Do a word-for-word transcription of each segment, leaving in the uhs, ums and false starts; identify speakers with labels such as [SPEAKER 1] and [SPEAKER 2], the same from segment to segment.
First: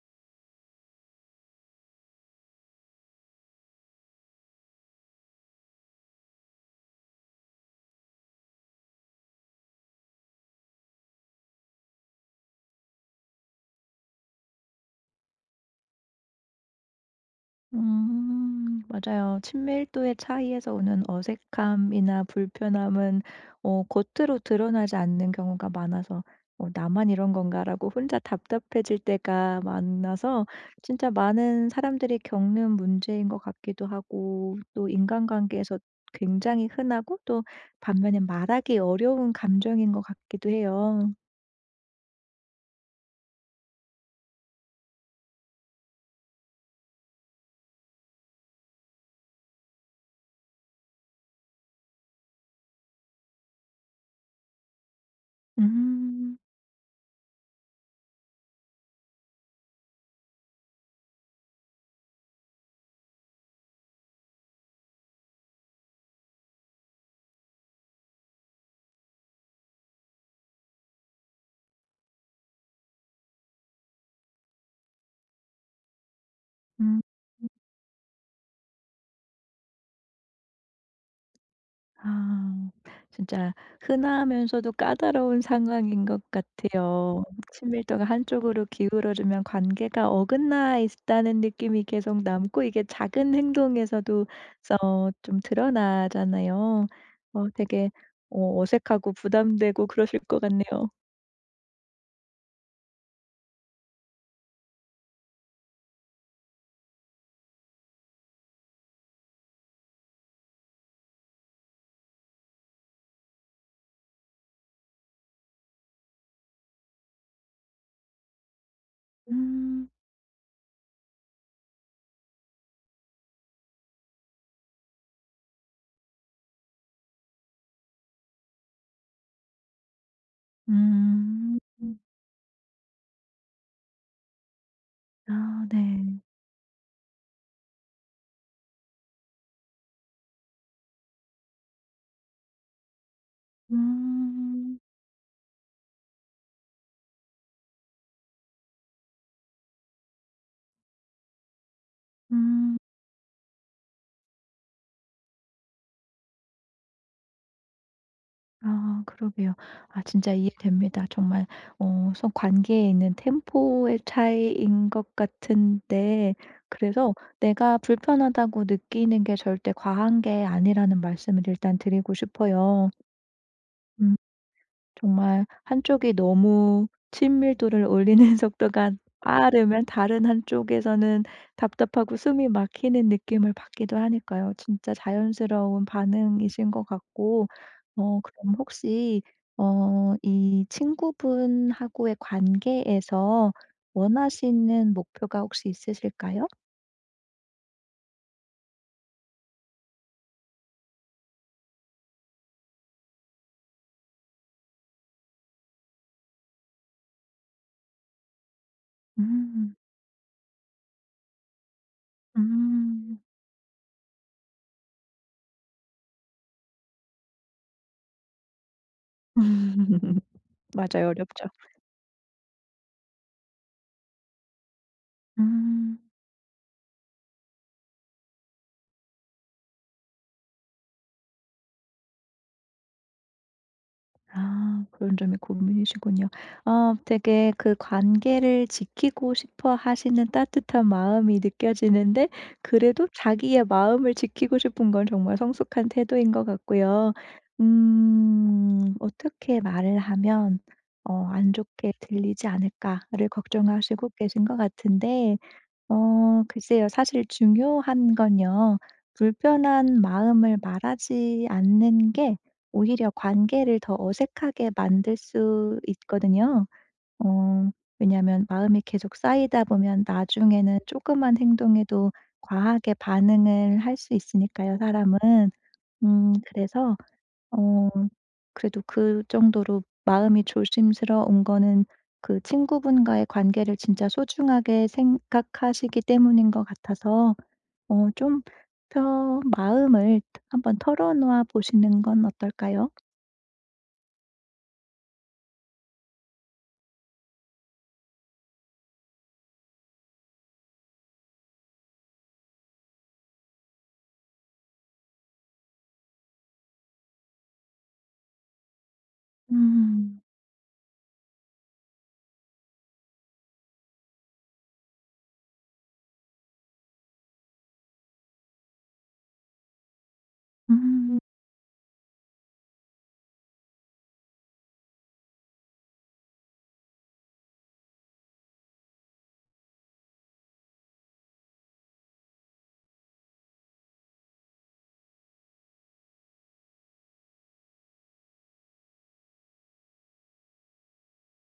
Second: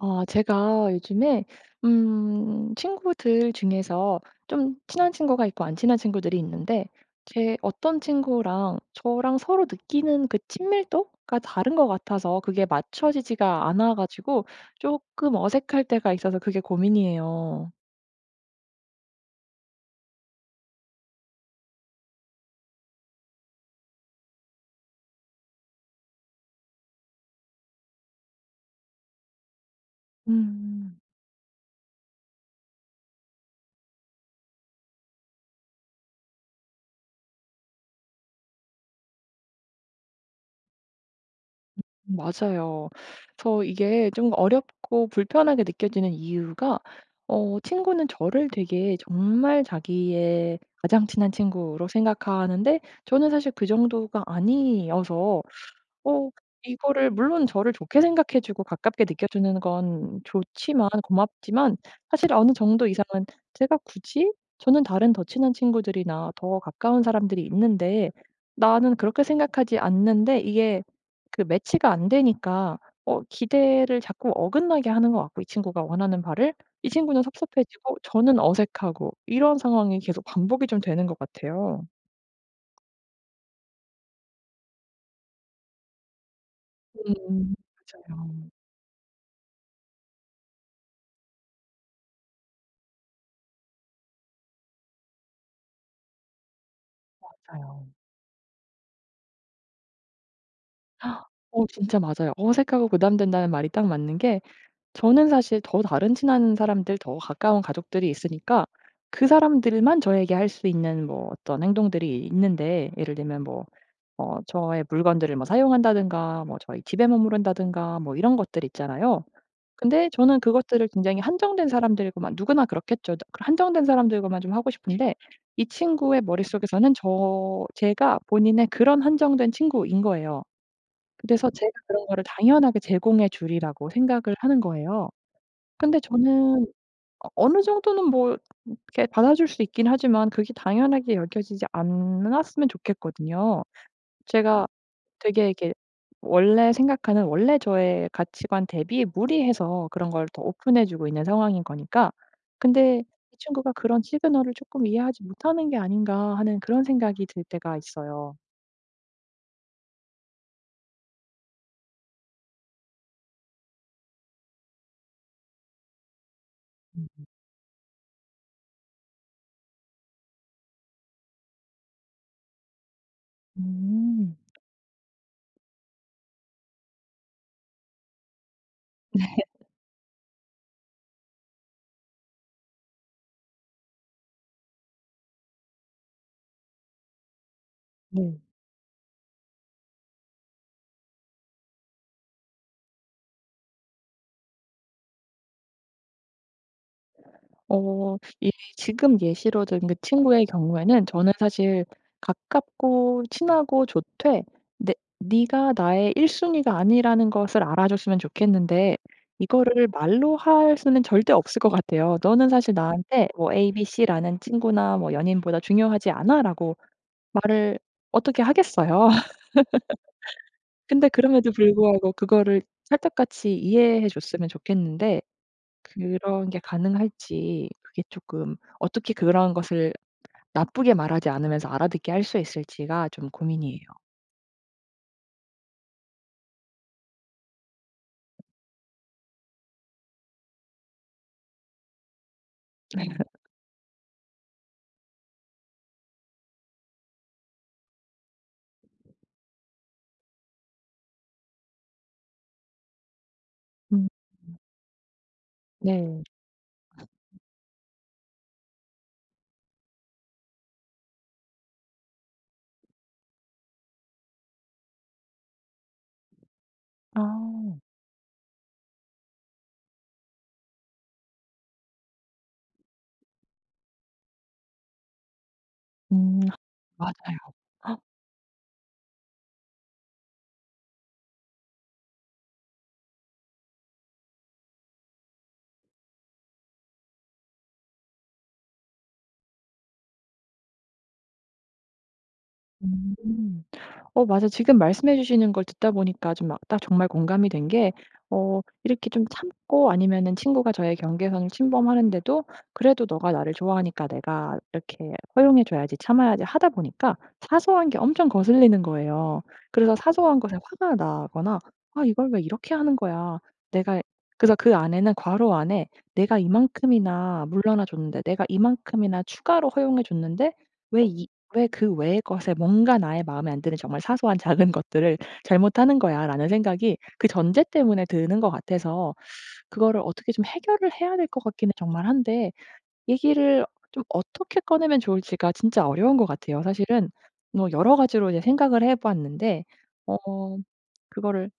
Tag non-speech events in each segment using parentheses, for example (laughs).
[SPEAKER 1] 아, 제가 요즘에 음, 친구들 중에서 좀 친한 친구가 있고 안 친한 친구들이 있는데, 제 어떤 친구랑 저랑 서로 느끼는 그 친밀도가 다른 것 같아서 그게 맞춰지지가 않아가지고 조금 어색할 때가 있어서 그게 고민이에요.
[SPEAKER 2] 음 맞아요. 친밀도의 차이에서 오는 어색함이나 불편함은 어 겉으로 드러나지 않는 경우가 많아서 '어 나만 이런 건가.'라고 혼자 답답해질 때가 많아서,
[SPEAKER 1] 음.
[SPEAKER 2] 진짜 많은 사람들이 겪는 문제인 것 같기도 하고, 또 인간관계에서 굉장히 흔하고, 또 반면에 말하기 어려운 감정인 것 같기도 해요.
[SPEAKER 1] 맞아요. 그래서 이게 좀 어렵고 불편하게 느껴지는 이유가 어 친구는 저를 되게 정말 자기의 가장 친한 친구로 생각하는데 저는 사실 그 정도가 아니어서. 어
[SPEAKER 2] 음.
[SPEAKER 1] 이거를, 물론 저를 좋게 생각해 주고 가깝게 느껴주는 건 좋지만, 고맙지만, 사실 어느 정도 이상은, 제가 굳이, 저는 다른 더 친한 친구들이나 더 가까운 사람들이 있는데 나는 그렇게 생각하지 않는데, 이게 그 매치가 안 되니까 어 기대를 자꾸 어긋나게 하는 것 같고, 이 친구가 원하는 바를, 이
[SPEAKER 2] 음.
[SPEAKER 1] 친구는 섭섭해지고 저는 어색하고, 이런 상황이 계속 반복이 좀 되는 것 같아요.
[SPEAKER 2] 아. 진짜 흔하면서도 까다로운 상황인 것 같아요.
[SPEAKER 1] 음
[SPEAKER 2] 친밀도가
[SPEAKER 1] 맞아요,
[SPEAKER 2] 한쪽으로 기울어지면 관계가 어긋나 있다는 느낌이 계속 남고, 이게 작은 행동에서도 어 좀 드러나잖아요. 어
[SPEAKER 1] 맞아요.
[SPEAKER 2] 되게 어 어색하고 부담되고 그러실 것 같네요.
[SPEAKER 1] 어 진짜 맞아요. 어색하고 부담된다는 말이 딱 맞는 게, 저는 사실 더 다른 친한 사람들, 더 가까운 가족들이 있으니까 그 사람들만 저에게 할 수 있는 뭐 어떤 행동들이 있는데, 예를 들면 뭐 어 저의 물건들을 뭐 사용한다든가 뭐 저희 집에 머무른다든가 뭐 이런 것들 있잖아요.
[SPEAKER 2] 음.
[SPEAKER 1] 근데 저는 그것들을 굉장히 한정된 사람들이고만, 누구나 그렇겠죠. 그 한정된 사람들과만 좀 하고 싶은데, 이 친구의 머릿속에서는 저, 제가 본인의 그런 한정된 친구인 거예요. 그래서
[SPEAKER 2] 음.
[SPEAKER 1] 제가
[SPEAKER 2] 음.
[SPEAKER 1] 그런 거를 당연하게 제공해 주리라고 생각을 하는 거예요.
[SPEAKER 2] 아,
[SPEAKER 1] 근데
[SPEAKER 2] 네.
[SPEAKER 1] 저는 어 어느 정도는 뭐 이렇게 받아줄 수 있긴 하지만 그게 당연하게 여겨지지 않았으면 좋겠거든요. 제가
[SPEAKER 2] 음.
[SPEAKER 1] 되게 이렇게 원래 생각하는, 원래 저의 가치관 대비 무리해서 그런 걸 더 오픈해 주고 있는 상황인 거니까.
[SPEAKER 2] 음.
[SPEAKER 1] 근데 이 친구가 그런 시그널을 조금 이해하지 못하는 게 아닌가 하는 그런 생각이 들 때가 있어요.
[SPEAKER 2] 아, 그러게요. 아, 진짜 이해됩니다. 정말 어 서 관계에 있는 템포의 차이인 것 같은데,
[SPEAKER 1] 음.
[SPEAKER 2] 그래서 내가 불편하다고 느끼는 게 절대 과한 게 아니라는 말씀을 일단 드리고 싶어요. 음.
[SPEAKER 1] 음.
[SPEAKER 2] 정말 한쪽이 너무 친밀도를 올리는 (laughs) 속도가 빠르면 다른 한쪽에서는 답답하고 숨이 막히는 느낌을 받기도 하니까요. 진짜 자연스러운 반응이신 것 같고, 어
[SPEAKER 1] 네.
[SPEAKER 2] 그럼 혹시 어 이 친구분하고의 관계에서 원하시는 목표가 혹시 있으실까요?
[SPEAKER 1] 어 이 지금 예시로 든 그 친구의 경우에는 저는 사실 가깝고 친하고 좋되, 내 네가 나의 일 순위가 아니라는 것을 알아줬으면 좋겠는데
[SPEAKER 2] 음.
[SPEAKER 1] 이거를 말로 할 수는 절대 없을 것 같아요. "너는 사실
[SPEAKER 2] 음.
[SPEAKER 1] 나한테 뭐 에이비씨라는 친구나 뭐 연인보다 중요하지 않아."라고 말을 어떻게 하겠어요. (laughs)
[SPEAKER 2] (laughs)
[SPEAKER 1] 근데
[SPEAKER 2] 맞아요. 어렵죠.
[SPEAKER 1] 그럼에도 불구하고 그거를 찰떡같이 이해해 줬으면 좋겠는데
[SPEAKER 2] 음.
[SPEAKER 1] 그런 게 가능할지, 그게 조금, 어떻게 그런 것을 나쁘게 말하지 않으면서 알아듣게 할 수 있을지가 좀 고민이에요.
[SPEAKER 2] 아, 그런 점이 고민이시군요. 아, 되게 그 관계를 지키고 싶어 하시는 따뜻한 마음이 느껴지는데, 그래도 자기의 마음을 지키고 싶은 건 정말 성숙한 태도인 것 같고요. 음 어떻게 말을 하면 어 '안 좋게 들리지 않을까.'를
[SPEAKER 1] 음
[SPEAKER 2] 걱정하시고 계신 것 같은데,
[SPEAKER 1] 네.
[SPEAKER 2] 어 글쎄요. 사실 중요한 건요, 불편한 마음을 말하지 않는 게 오히려 관계를 더 어색하게 만들 수 있거든요.
[SPEAKER 1] 아.
[SPEAKER 2] 어 왜냐하면 마음이 계속 쌓이다 보면 나중에는 조그만 행동에도 과하게 반응을 할 수 있으니까요, 사람은. 음
[SPEAKER 1] 음.
[SPEAKER 2] 그래서
[SPEAKER 1] 맞아요.
[SPEAKER 2] 어 그래도, 그 정도로 마음이 조심스러운 거는 그 친구분과의 관계를 진짜 소중하게 생각하시기 때문인 것 같아서, 어 좀 펴 마음을 한번 털어놓아 보시는 건 어떨까요?
[SPEAKER 1] 음. 어 맞아, 지금 말씀해 주시는 걸 듣다 보니까 좀 막 딱 정말 공감이 된 게, 어 이렇게 좀 참고, 아니면은 친구가 저의 경계선을 침범하는데도 그래도 "너가 나를 좋아하니까 내가 이렇게 허용해 줘야지. 참아야지." 하다 보니까 사소한 게 엄청 거슬리는 거예요. 그래서
[SPEAKER 2] 음.
[SPEAKER 1] 사소한 것에 화가 나거나 '아 이걸 왜 이렇게 하는 거야.' 내가, 그래서 그 안에는, 괄호 안에 '내가 이만큼이나 물러나 줬는데, 내가 이만큼이나 추가로 허용해 줬는데 왜
[SPEAKER 2] 음.
[SPEAKER 1] 이 왜 그 외의 것에, 뭔가 나의 마음에 안 드는 정말 사소한 작은 것들을 잘못하는 거야.'라는 생각이 그 전제 때문에 드는 것 같아서, 그거를 어떻게 좀 해결을 해야 될 것 같기는 정말 한데 얘기를 좀 어떻게 꺼내면 좋을지가 진짜 어려운 것 같아요, 사실은. 뭐 여러 가지로 이제 생각을 해 봤는데 어 그거를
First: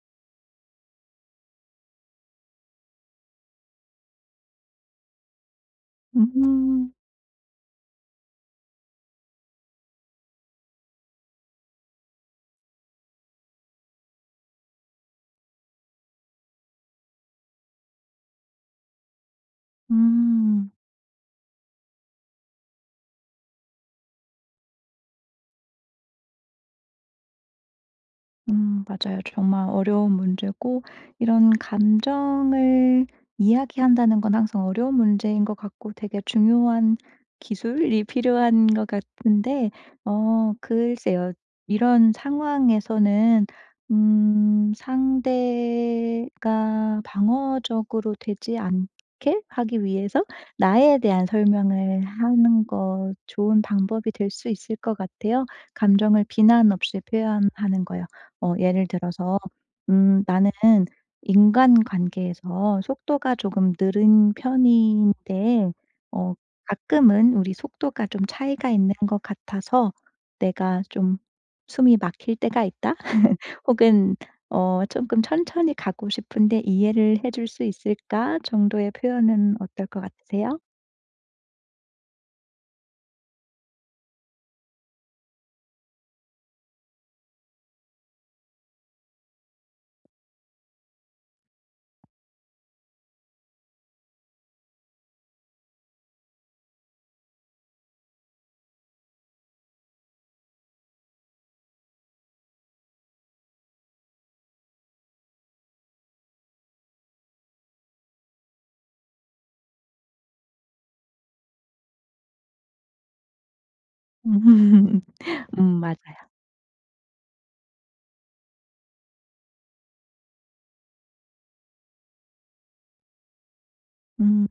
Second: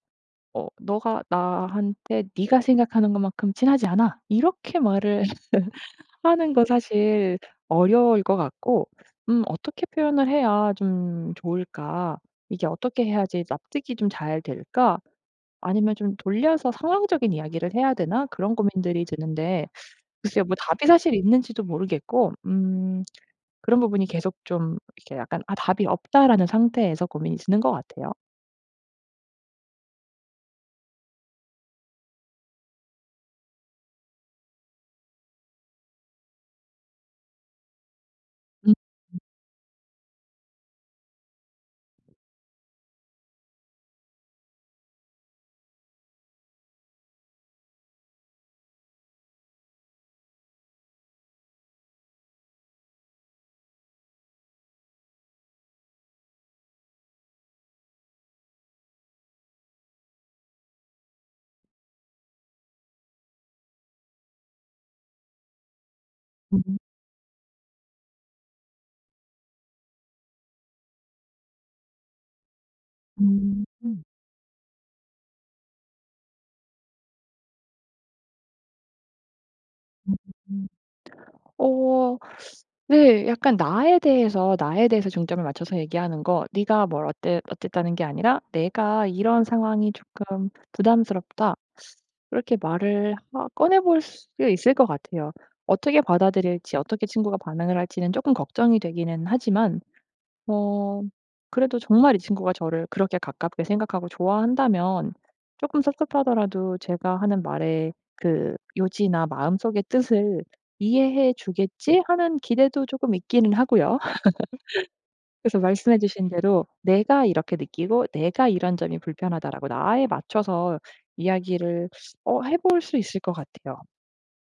[SPEAKER 1] 어 "너가 나한테 네가 생각하는 것만큼 친하지 않아." 이렇게 말을
[SPEAKER 2] 음.
[SPEAKER 1] 하는 거
[SPEAKER 2] 음.
[SPEAKER 1] 사실 어려울 것 같고, 음 어떻게 표현을 해야 좀 좋을까? 이게 어떻게 해야지 납득이 좀 잘 될까? 아니면 좀 돌려서 상황적인 이야기를 해야 되나? 그런 고민들이 드는데. 글쎄요. 뭐
[SPEAKER 2] 음.
[SPEAKER 1] 답이 사실 있는지도 모르겠고, 음 그런 부분이 계속 좀 이렇게 약간 '아 답이 없다.'라는 상태에서 고민이 드는 것 같아요.
[SPEAKER 2] 음 맞아요. 정말 어려운 문제고, 이런 감정을 이야기한다는 건 항상 어려운 문제인 것 같고, 되게 중요한 기술이 필요한
[SPEAKER 1] 음
[SPEAKER 2] 것 같은데, 어 글쎄요. 이런 상황에서는, 음 상대가 방어적으로 되지 않게 하기 위해서 나에 대한 설명을 하는 거 좋은 방법이 될 수 있을 것 같아요. 감정을 비난 없이 표현하는 거요. 어 예를 들어서, 음 "나는 인간관계에서 속도가 조금 느린 편인데, 어
[SPEAKER 1] 음
[SPEAKER 2] 가끔은 우리 속도가 좀 차이가 있는 것 같아서 내가 좀 숨이 막힐 때가 있다." (laughs)
[SPEAKER 1] 음. 음.
[SPEAKER 2] 혹은 어금 "천천히 가고 싶은데 이해를 해줄 수 있을까?" 정도의 표현은 어떨 것 같으세요?
[SPEAKER 1] 음. 어. 네. 약간 나에 대해서, 나에 대해서 중점을 맞춰서 얘기하는 거, 네가 뭘 어때 어쨌다는 게 아니라 "내가 이런 상황이 조금 부담스럽다." 그렇게 말을 하 꺼내 볼 수 있을 것 같아요. 어떻게 받아들일지, 어떻게 친구가 반응을 할지는 조금 걱정이 되기는 하지만, 어 그래도 정말 이 친구가 저를 그렇게 가깝게 생각하고 좋아한다면 조금 섭섭하더라도 제가 하는 말의 그 요지나 마음속의 뜻을 이해해 주겠지 하는 기대도 조금 있기는 하고요. (laughs)
[SPEAKER 2] (laughs)
[SPEAKER 1] 그래서
[SPEAKER 2] 음 맞아요.
[SPEAKER 1] 말씀해 주신 대로 내가 이렇게 느끼고 내가 이런 점이 불편하다라고 나에 맞춰서 이야기를 어 해볼 수 있을 것 같아요.
[SPEAKER 2] 음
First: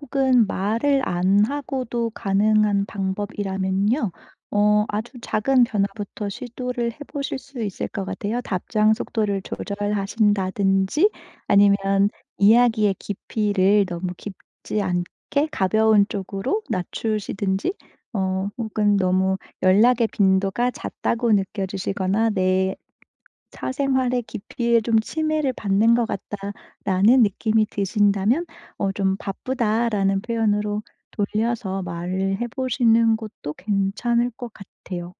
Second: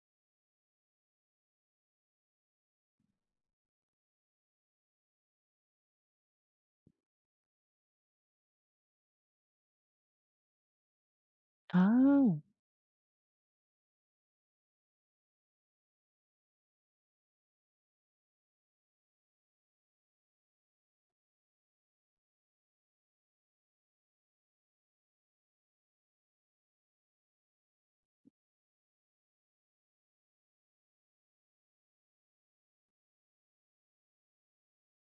[SPEAKER 2] 혹은 말을 안 하고도 가능한 방법이라면요. 어 아주 작은 변화부터 시도를 해 보실 수 있을 것 같아요. 답장 속도를 조절하신다든지, 아니면
[SPEAKER 1] 아.
[SPEAKER 2] 이야기의 깊이를 너무 깊지 않게 가벼운 쪽으로 낮추시든지, 어 혹은 너무 연락의 빈도가 잦다고 느껴지시거나 내 사생활의 깊이에 좀 침해를 받는 것 같다라는 느낌이 드신다면, 어 좀 "바쁘다."라는 표현으로 돌려서 말을 해 보시는 것도 괜찮을 것 같아요.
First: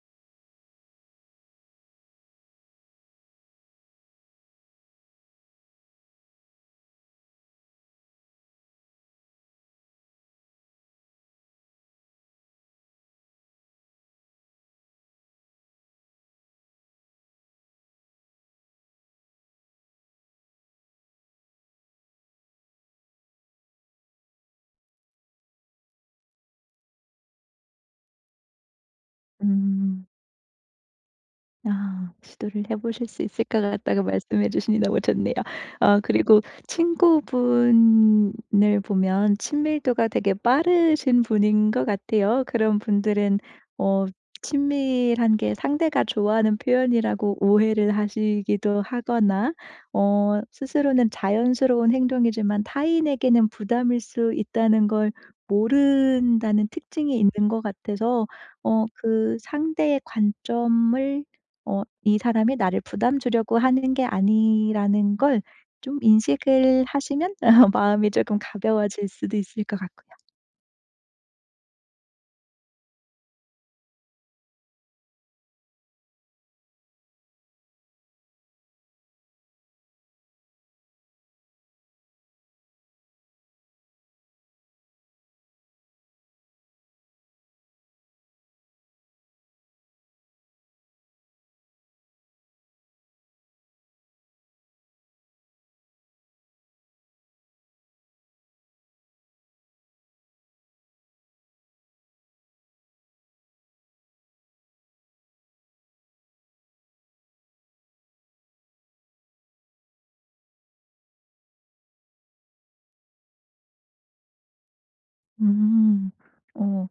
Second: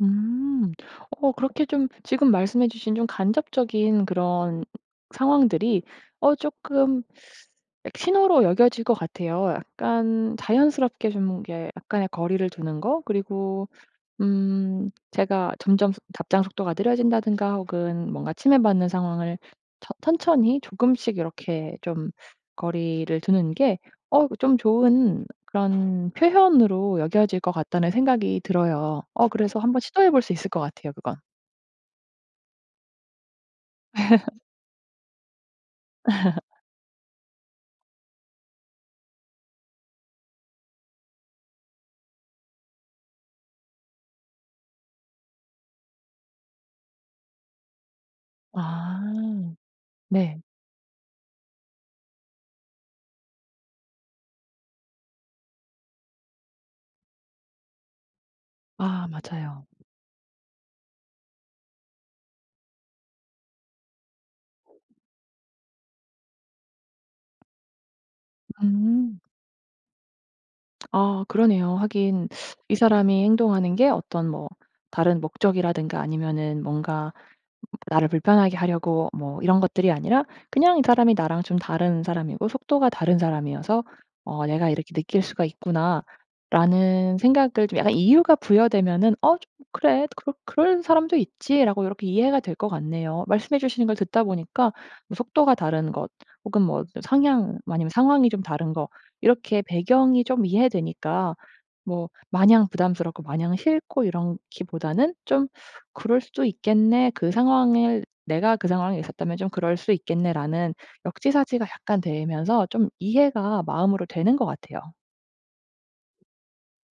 [SPEAKER 1] 음. 어 그렇게 좀 지금 말씀해 주신 좀 간접적인 그런 상황들이 어 조금 신호로 여겨질 것 같아요. 약간 자연스럽게 좀 이게 약간의 거리를 두는 거, 그리고 음 제가 점점 속 답장 속도가 느려진다든가 혹은 뭔가 침해받는 상황을 천 천천히 조금씩 이렇게 좀 거리를 두는 게 어 좀 좋은 그런 표현으로 여겨질 것 같다는 생각이 들어요. 어 그래서 한번
[SPEAKER 2] 음.
[SPEAKER 1] 시도해 볼 수 있을 것 같아요, 그건.
[SPEAKER 2] 아, 시도를 해 보실 수 있을 것 같다고 말씀해 주시니 너무 좋네요. 어 그리고 친구분을 보면 친밀도가 되게 빠르신 분인 것 같아요. 그런 분들은 어 친밀한 게 상대가 좋아하는 표현이라고 오해를 하시기도
[SPEAKER 1] 아.
[SPEAKER 2] 하거나,
[SPEAKER 1] 네.
[SPEAKER 2] 어 스스로는 자연스러운 행동이지만 타인에게는 부담일 수 있다는 걸 모른다는 특징이 있는 것 같아서, 어
[SPEAKER 1] 아
[SPEAKER 2] 그
[SPEAKER 1] 맞아요.
[SPEAKER 2] 상대의 관점을, 어 '이 사람이 나를 부담 주려고 하는 게 아니.'라는 걸 좀 인식을 하시면 (laughs) 마음이 조금 가벼워질
[SPEAKER 1] 음.
[SPEAKER 2] 수도 있을 것 같고요.
[SPEAKER 1] 아 그러네요. 하긴 이 사람이 행동하는 게 어떤 뭐 다른 목적이라든가 아니면은 뭔가 나를 불편하게 하려고 뭐 이런 것들이 아니라, 그냥 이 사람이 나랑 좀 다른 사람이고 속도가 다른 사람이어서 어 '내가 이렇게 느낄 수가 있구나.'라는 생각을 좀, 약간 이유가 부여되면은 '어 좀 그래. 그럴 그럴 사람도 있지.'라고 이렇게 이해가 될 것 같네요. 말씀해 주시는 걸 듣다 보니까 뭐 속도가 다른 것, 혹은 뭐 상향 아니면 상황이 좀 다른 거, 이렇게 배경이 좀 이해되니까 뭐 마냥 부담스럽고 마냥 싫고 이런 기보다는 좀 '그럴 수도 있겠네. 그 상황을, 내가 그 상황에 있었다면 좀 그럴 수 있겠네.'라는 역지사지가 약간 되면서 좀 이해가 마음으로 되는 것 같아요.
[SPEAKER 2] 음. 어.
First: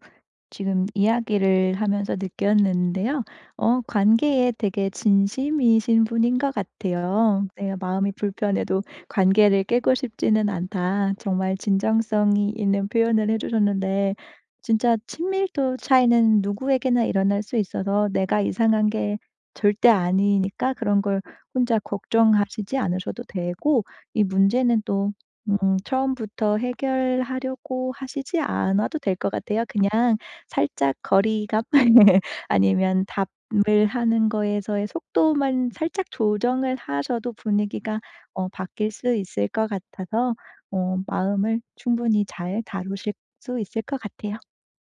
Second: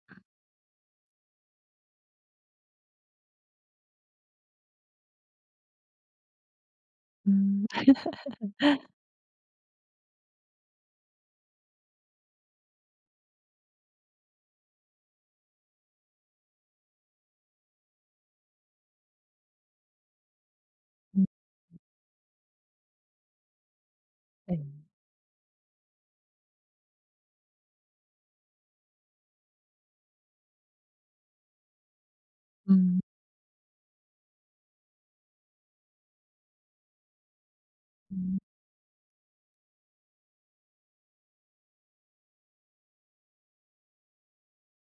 [SPEAKER 2] 지금 이야기를 하면서 느꼈는데요, 어 관계에 되게 진심이신 분인 것 같아요.
[SPEAKER 1] 음.
[SPEAKER 2] 내가
[SPEAKER 1] 아
[SPEAKER 2] 마음이 불편해도 관계를 깨고 싶지는 않다, 정말 진정성이 있는 표현을 해 주셨는데, 진짜 친밀도 차이는 누구에게나 일어날 수 있어서 내가 이상한 게 절대 아니니까, 그런 걸
[SPEAKER 1] 음.
[SPEAKER 2] 혼자 걱정하시지 않으셔도 되고, 이
[SPEAKER 1] 네.
[SPEAKER 2] 문제는 또, 음 처음부터 해결하려고 하시지 않아도 될 것 같아요. 그냥 살짝 거리감 (laughs) 아니면 답을 하는 거에서의 속도만 살짝 조정을 하셔도 분위기가
[SPEAKER 1] 음.
[SPEAKER 2] 어 바뀔 수 있을 것 같아서, 어 마음을 충분히 잘 다루실 수 있을 것 같아요.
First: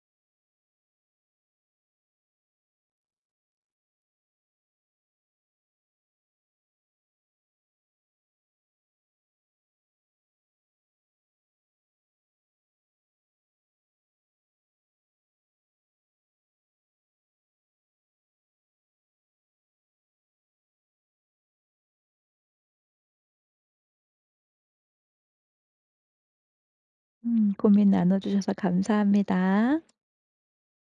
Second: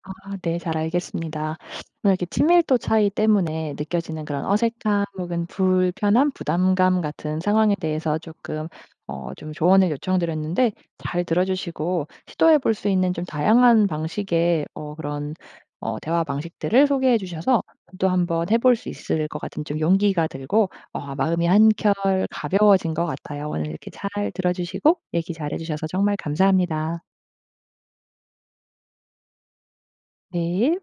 [SPEAKER 1] 아 네. 잘 알겠습니다. 오늘 이렇게 친밀도 차이 때문에 느껴지는 그런 어색함 혹은 불편함, 부담감 같은 상황에 대해서 조금 어 좀 조언을 요청드렸는데, 잘 들어 주시고 시도해 볼 수 있는 좀 다양한 방식의 어 그런 어 대화 방식들을 소개해 주셔서 또 한번 해볼 수 있을 것 같은 좀 용기가 들고 어 마음이 한결 가벼워진 것 같아요. 오늘 이렇게 잘 들어 주시고 얘기 잘해 주셔서 정말 감사합니다.
[SPEAKER 2] 음 고민 나눠 주셔서 감사합니다.
[SPEAKER 1] 네.